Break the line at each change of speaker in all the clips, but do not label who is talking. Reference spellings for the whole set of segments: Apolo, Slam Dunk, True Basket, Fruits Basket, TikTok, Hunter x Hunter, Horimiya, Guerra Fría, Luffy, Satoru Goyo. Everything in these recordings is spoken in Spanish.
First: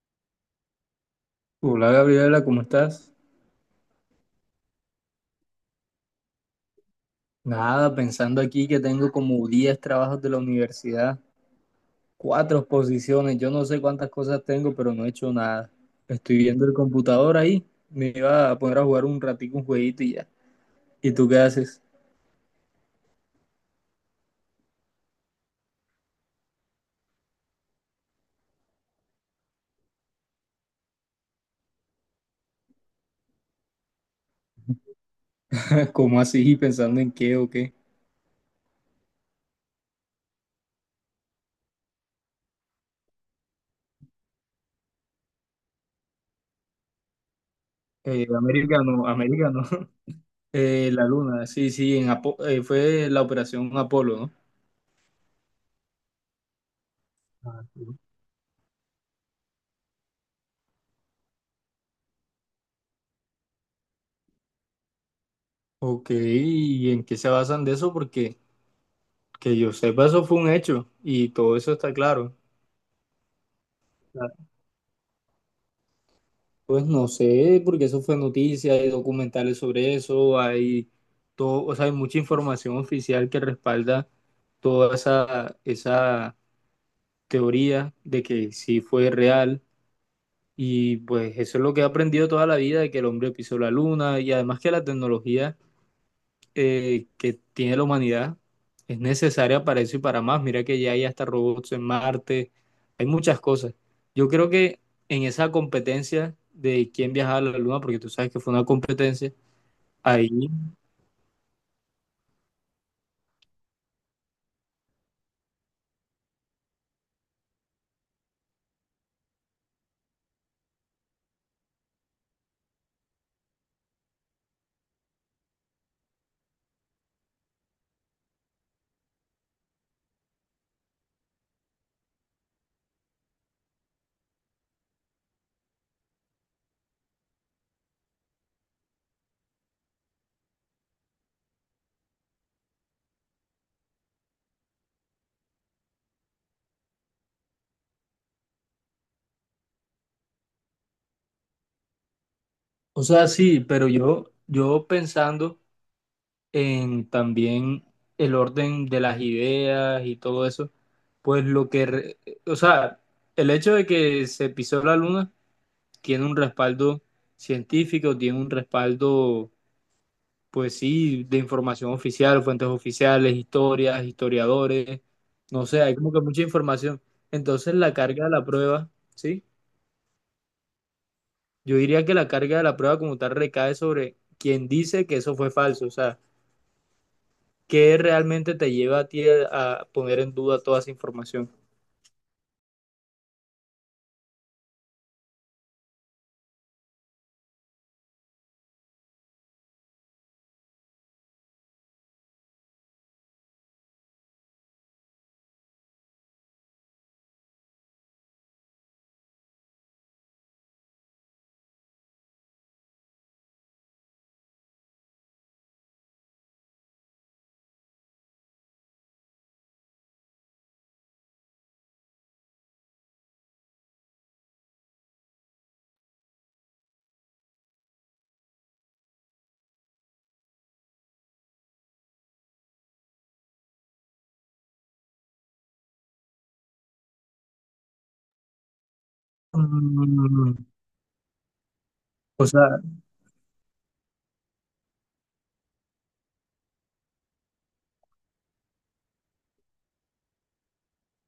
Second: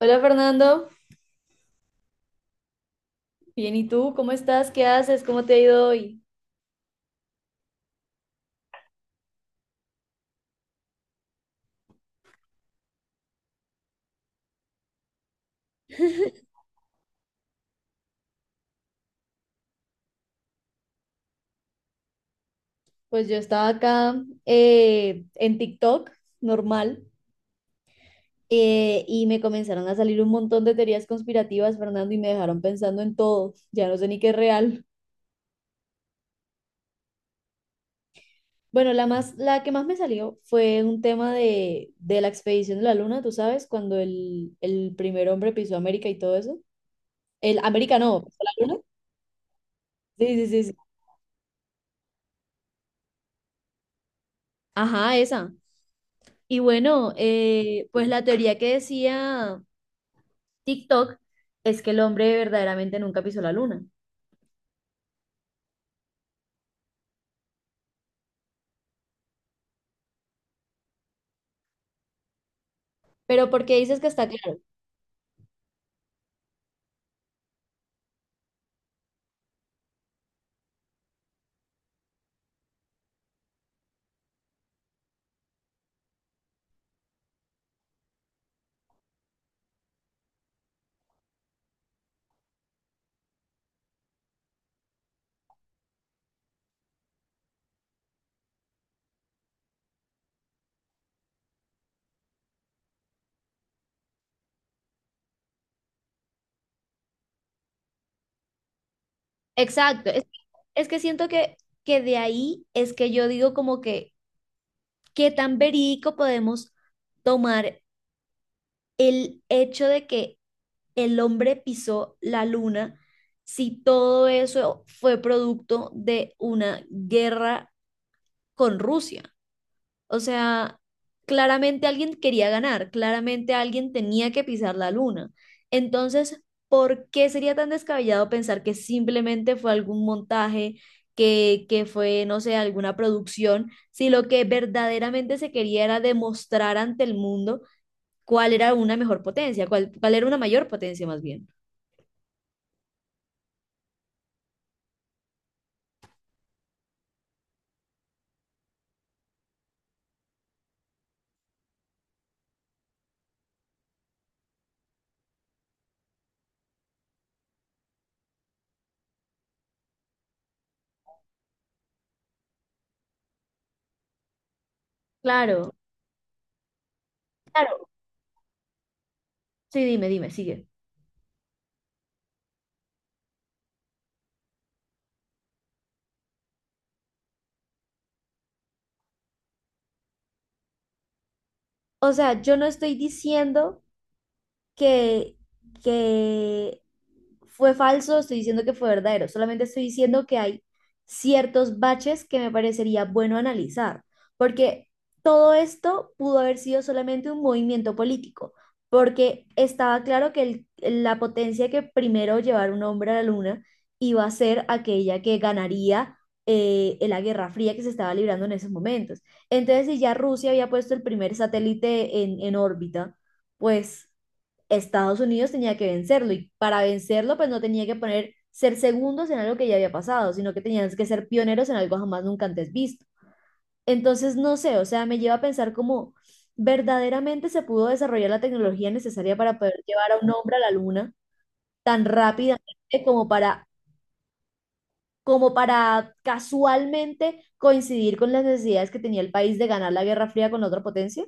Hola, Fernando.
Hola Gabriela, ¿cómo estás?
Bien, ¿y tú? ¿Cómo estás? ¿Qué haces? ¿Cómo te ha ido hoy?
Nada, pensando aquí que tengo como 10 trabajos de la universidad, cuatro exposiciones, yo no sé cuántas cosas tengo, pero no he hecho nada. Estoy viendo el computador ahí, me iba a poner a jugar un ratico un jueguito y ya. ¿Y tú qué haces?
Pues yo estaba acá, en TikTok, normal. Y me comenzaron a salir un montón de teorías conspirativas, Fernando, y me dejaron pensando en todo, ya no sé ni qué es real.
¿Cómo así? ¿Pensando en qué o qué?
Bueno, la más, la que más me salió fue un tema de la expedición de la Luna, tú sabes, cuando el primer hombre pisó América y todo eso. El América no, ¿pisó la Luna?
Americano, no,
Sí, sí, sí, sí.
La luna, sí, sí, en fue la operación Apolo, ¿no?
Ajá, esa. Y bueno,
Ah.
pues la teoría que decía TikTok es que el hombre verdaderamente nunca pisó la luna.
Ok, ¿y en qué se basan de eso? Porque que yo sepa, eso fue un hecho y todo eso está claro.
Pero porque dices que está claro.
Pues no sé, porque eso fue noticia, hay documentales sobre eso, hay todo, o sea, hay mucha información oficial que respalda toda esa teoría de que sí fue real. Y pues eso es lo que he aprendido toda la vida, de que el hombre pisó la luna y además que la tecnología que tiene la humanidad es necesaria para eso y para más. Mira que ya hay hasta robots en Marte, hay muchas cosas. Yo creo que en esa competencia de quién viajaba a la Luna, porque tú sabes que fue una competencia,
Exacto,
ahí,
es que siento que de ahí es que yo digo como que qué tan verídico podemos tomar el hecho de que el hombre pisó la luna si todo eso fue producto de una guerra con Rusia. O sea, claramente alguien quería ganar, claramente alguien tenía que pisar la luna. Entonces, ¿por qué sería tan descabellado pensar que simplemente fue algún montaje, que fue, no sé, alguna producción, si lo que verdaderamente se quería era demostrar ante el mundo cuál era una mejor potencia, cuál, cuál era una mayor potencia más bien?
o sea, sí, pero yo pensando en también el orden de las ideas y todo eso, pues o sea, el hecho de que se pisó la Luna tiene un respaldo científico, tiene un respaldo pues sí, de información oficial, fuentes oficiales, historias, historiadores, no
Claro,
sé, hay como que mucha información. Entonces
claro.
la carga de la prueba, ¿sí?
Sí, dime, dime, sigue.
Yo diría que la carga de la prueba como tal recae sobre quien dice que eso fue falso, o sea, ¿qué realmente te lleva a ti a poner en duda toda esa información?
O sea, yo no estoy diciendo que, que fue falso, estoy diciendo que fue verdadero, solamente estoy diciendo que hay ciertos baches que me parecería bueno analizar, porque todo esto pudo haber sido solamente un movimiento político, porque estaba claro que el- la potencia que primero llevar un hombre a la luna iba a ser aquella que ganaría, en la Guerra Fría que se estaba librando en esos momentos. Entonces, si ya Rusia había puesto el primer satélite en órbita, pues Estados Unidos tenía que vencerlo y para vencerlo pues no tenía que poner ser segundos en algo que ya había pasado, sino que tenían que ser pioneros en algo jamás nunca antes visto. Entonces, no sé, o sea, me lleva a pensar cómo verdaderamente se pudo desarrollar la tecnología necesaria para poder llevar a un hombre
Mm,
a la luna tan
O
rápidamente
sea,
como para, como para casualmente coincidir con las necesidades que tenía el país de ganar la Guerra Fría con la otra potencia.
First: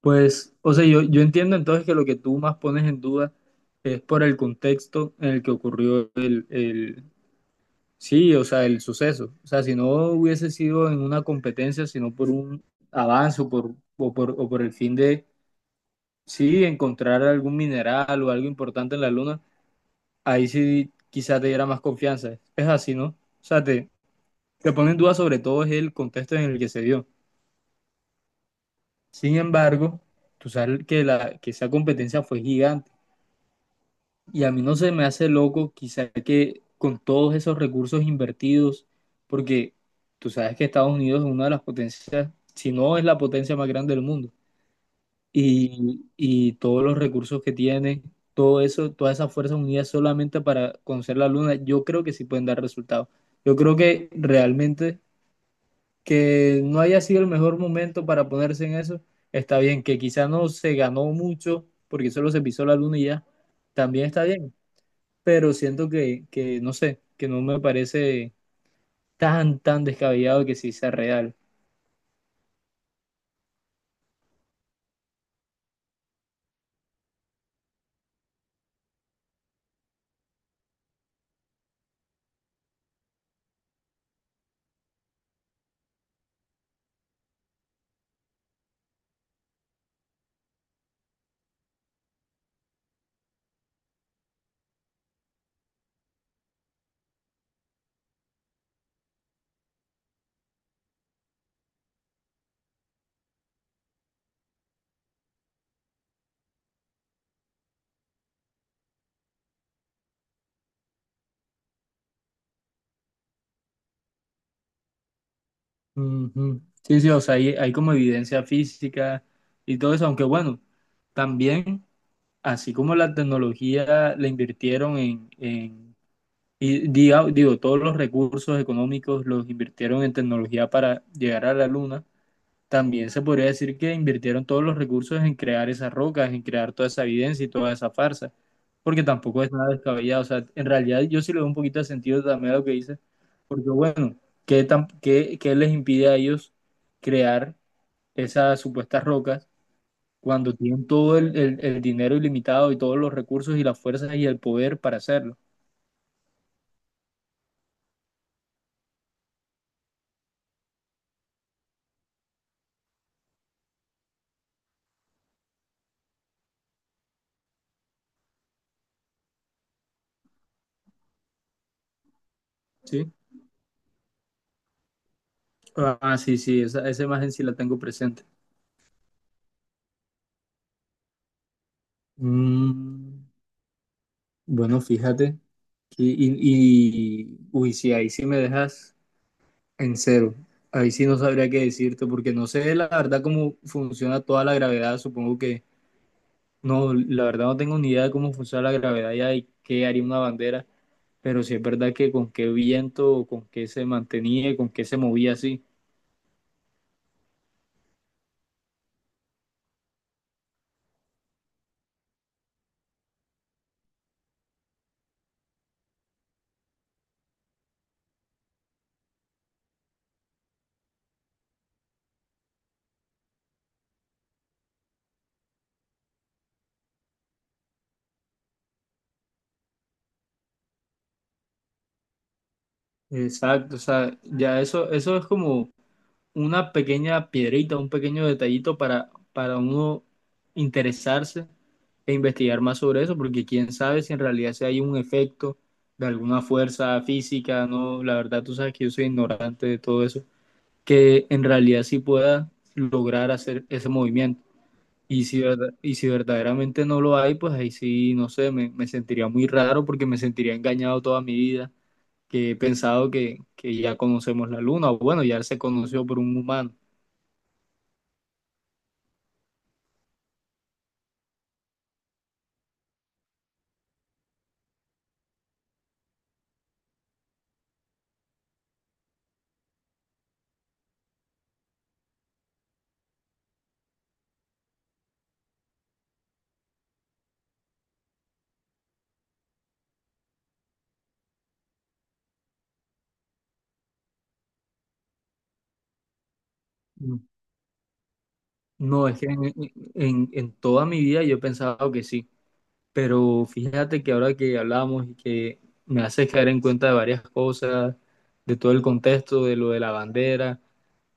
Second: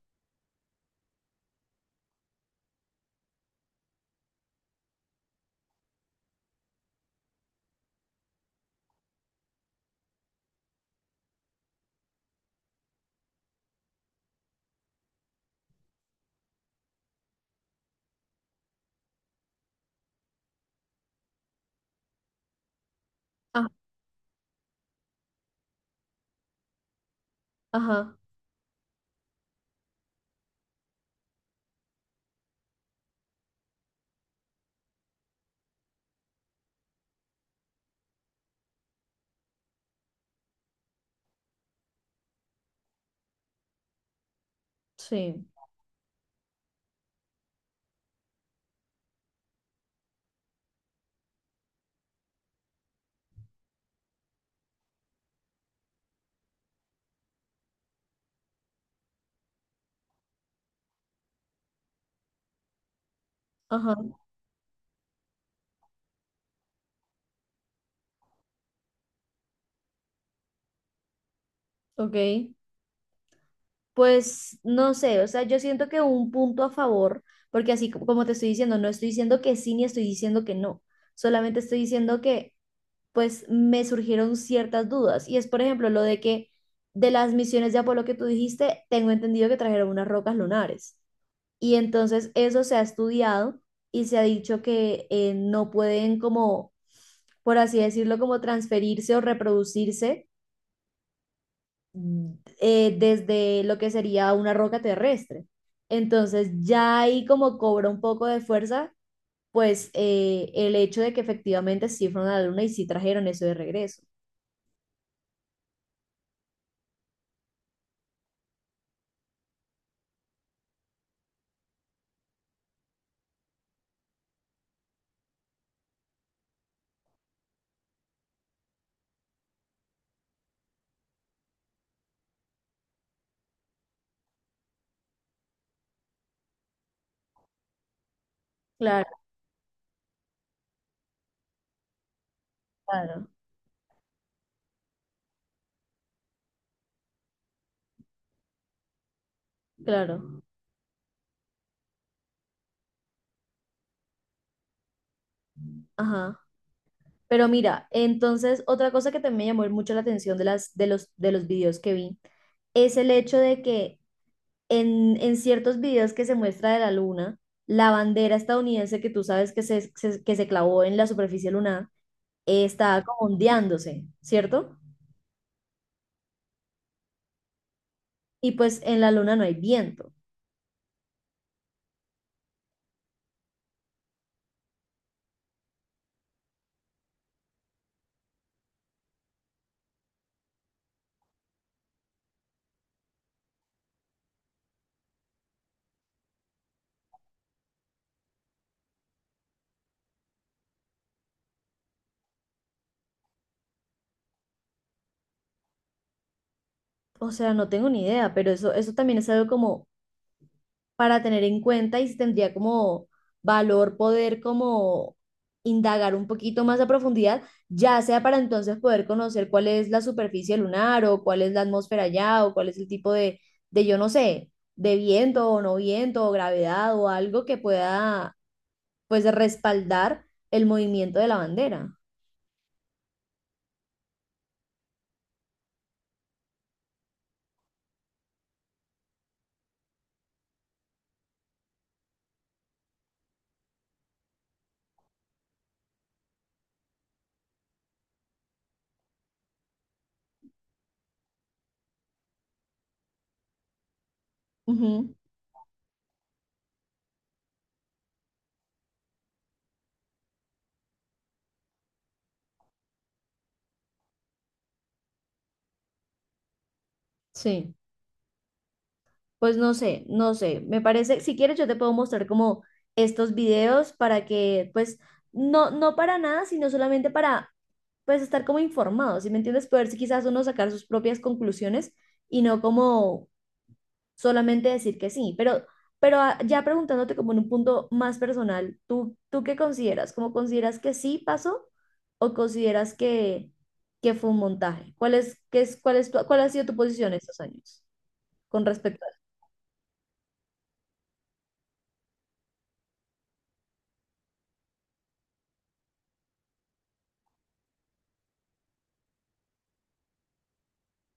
pues, o sea, yo entiendo entonces que lo que tú más pones en duda es por el contexto en el que ocurrió. Sí, o sea, el suceso. O sea, si no hubiese sido en una competencia, sino por un avance o por el fin de, sí, encontrar algún mineral o algo importante en la luna, ahí sí quizás te diera más confianza. Es así, ¿no? O sea,
Ah,
te pone en duda sobre todo es el contexto en el que se dio.
ajá,
Sin embargo, tú sabes que esa competencia fue gigante. Y a mí no se me hace loco, quizá que con todos esos recursos invertidos, porque tú sabes que Estados Unidos es una de las potencias, si no es la potencia más grande del mundo,
sí,
y todos los recursos que tiene, todo eso, todas esas fuerzas unidas solamente para conocer la luna, yo creo que sí pueden dar resultados. Yo creo que realmente que no haya sido el mejor momento para ponerse en eso, está bien, que quizá no se ganó mucho porque solo se pisó la luna y ya,
ajá,
también está bien pero siento que, no sé, que no me parece tan, tan descabellado que sí sea real.
ok. Pues no sé, o sea, yo siento que un punto a favor, porque así co- como te estoy diciendo, no estoy diciendo que sí ni estoy diciendo que no, solamente estoy diciendo que pues me surgieron ciertas dudas y es por ejemplo lo de que de las misiones de Apolo que tú dijiste, tengo entendido que trajeron unas rocas lunares y entonces eso se ha estudiado y se ha dicho que no pueden como, por así decirlo, como transferirse o reproducirse desde lo que sería una roca terrestre. Entonces ya ahí como cobra un poco de fuerza, pues el hecho de que efectivamente sí fueron a la luna y sí trajeron eso de regreso.
Ujú. Sí, sí, o sea, hay como evidencia física y todo eso, aunque bueno, también, así como la tecnología la invirtieron en y digo, todos los recursos económicos los invirtieron en tecnología para llegar a la luna, también se podría decir que invirtieron todos los recursos en crear esas rocas, en crear toda esa evidencia y toda esa farsa, porque
Claro,
tampoco es nada descabellado. O sea, en realidad yo sí le doy un poquito de sentido también a lo que dice,
claro,
porque bueno, ¿Qué les impide a ellos crear esas supuestas rocas
claro.
cuando tienen todo el dinero ilimitado y todos los recursos y las fuerzas y el poder para hacerlo?
Ajá. Pero mira, entonces otra cosa que también me llamó mucho la atención de las, de los videos que vi es el hecho de que en ciertos videos que se muestra de la luna, la bandera estadounidense que tú sabes que se- que se clavó en la superficie lunar, está
¿Sí?
como ondeándose, ¿cierto?
Ah, sí, sí, esa imagen sí la tengo presente.
Y pues en la luna no hay viento.
Mm. Bueno, fíjate. Y uy, sí, ahí sí me dejas en cero. Ahí sí no sabría qué decirte, porque no sé la verdad cómo funciona toda la gravedad. Supongo que no, la verdad no tengo ni idea de cómo funciona la gravedad ya y qué haría una bandera, pero sí es verdad que con qué viento, o con qué se mantenía, y con qué se movía así.
O sea, no tengo ni idea, pero eso también es algo como para tener en cuenta y si tendría como valor poder como indagar un poquito más a profundidad, ya sea para entonces poder conocer cuál es la superficie lunar o cuál es la atmósfera allá o cuál es el tipo de yo no sé, de viento o no viento o gravedad o algo que pueda pues respaldar el movimiento de la bandera.
Exacto, o sea, ya eso es como una pequeña piedrita, un pequeño detallito para uno interesarse e investigar más sobre eso, porque quién sabe si en realidad si hay un efecto de alguna fuerza física, no, la verdad tú sabes que yo soy ignorante de todo eso, que en realidad sí pueda lograr hacer ese movimiento.
Ujú,
Y si verdaderamente no lo hay, pues ahí sí, no sé, me sentiría muy raro porque me sentiría engañado toda mi vida, que he pensado que ya conocemos la luna, o bueno, ya se conoció por un humano.
sí. Pues no sé, no sé. Me parece, si quieres, yo te puedo mostrar como estos videos para que, pues, no, no para nada, sino solamente para, pues, estar como informados, ¿sí me entiendes? Poder si quizás uno sacar sus propias conclusiones y no como solamente decir que sí. Pero ah, ya preguntándote como en un punto más personal, ¿tú, tú qué consideras? ¿Cómo consideras que sí pasó o consideras que fue un montaje? ¿Cuál es, qué es, cuál es tu- cuál ha sido tu posición
No,
estos años con respecto
no, es
a...
que en toda mi vida yo he pensado que sí, pero fíjate que ahora que hablamos y que me haces caer en cuenta de varias cosas, de todo el contexto, de lo de la bandera,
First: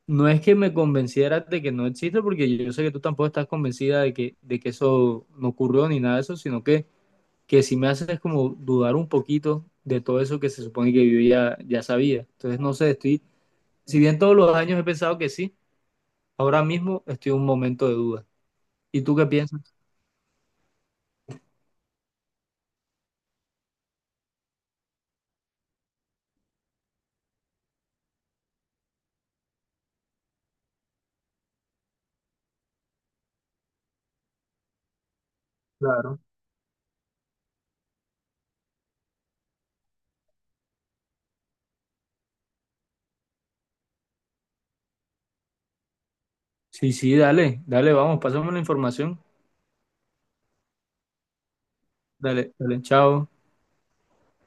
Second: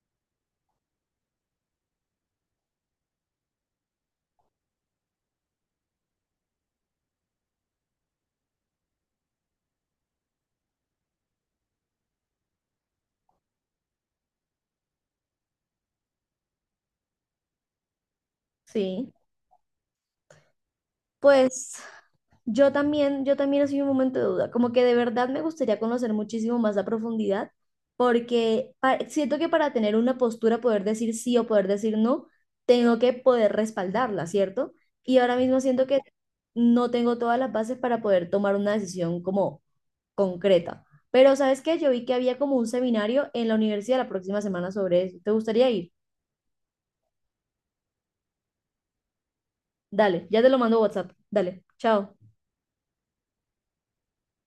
no es que me convencieras de que no existe, porque yo sé que tú tampoco estás convencida de que eso no ocurrió ni nada de eso, sino que sí me haces como dudar un poquito de todo eso que se supone que yo ya sabía. Entonces, no sé, estoy, si bien todos los años he pensado que sí, ahora mismo estoy en un momento de duda. ¿Y
Sí.
tú qué piensas?
Pues yo también soy un momento de duda, como que de verdad me gustaría conocer muchísimo más a profundidad, porque pa- siento que para tener una postura, poder decir sí o poder decir no, tengo que poder respaldarla, ¿cierto? Y ahora mismo siento que
Claro.
no tengo todas las bases para poder tomar una decisión como concreta. Pero ¿sabes qué? Yo vi que había como un seminario en la universidad la próxima semana sobre eso. ¿Te gustaría ir?
Sí, sí, dale, dale, vamos, pásame la información.
Dale, ya te lo mando a WhatsApp. Dale, chao.
Dale, dale, chao.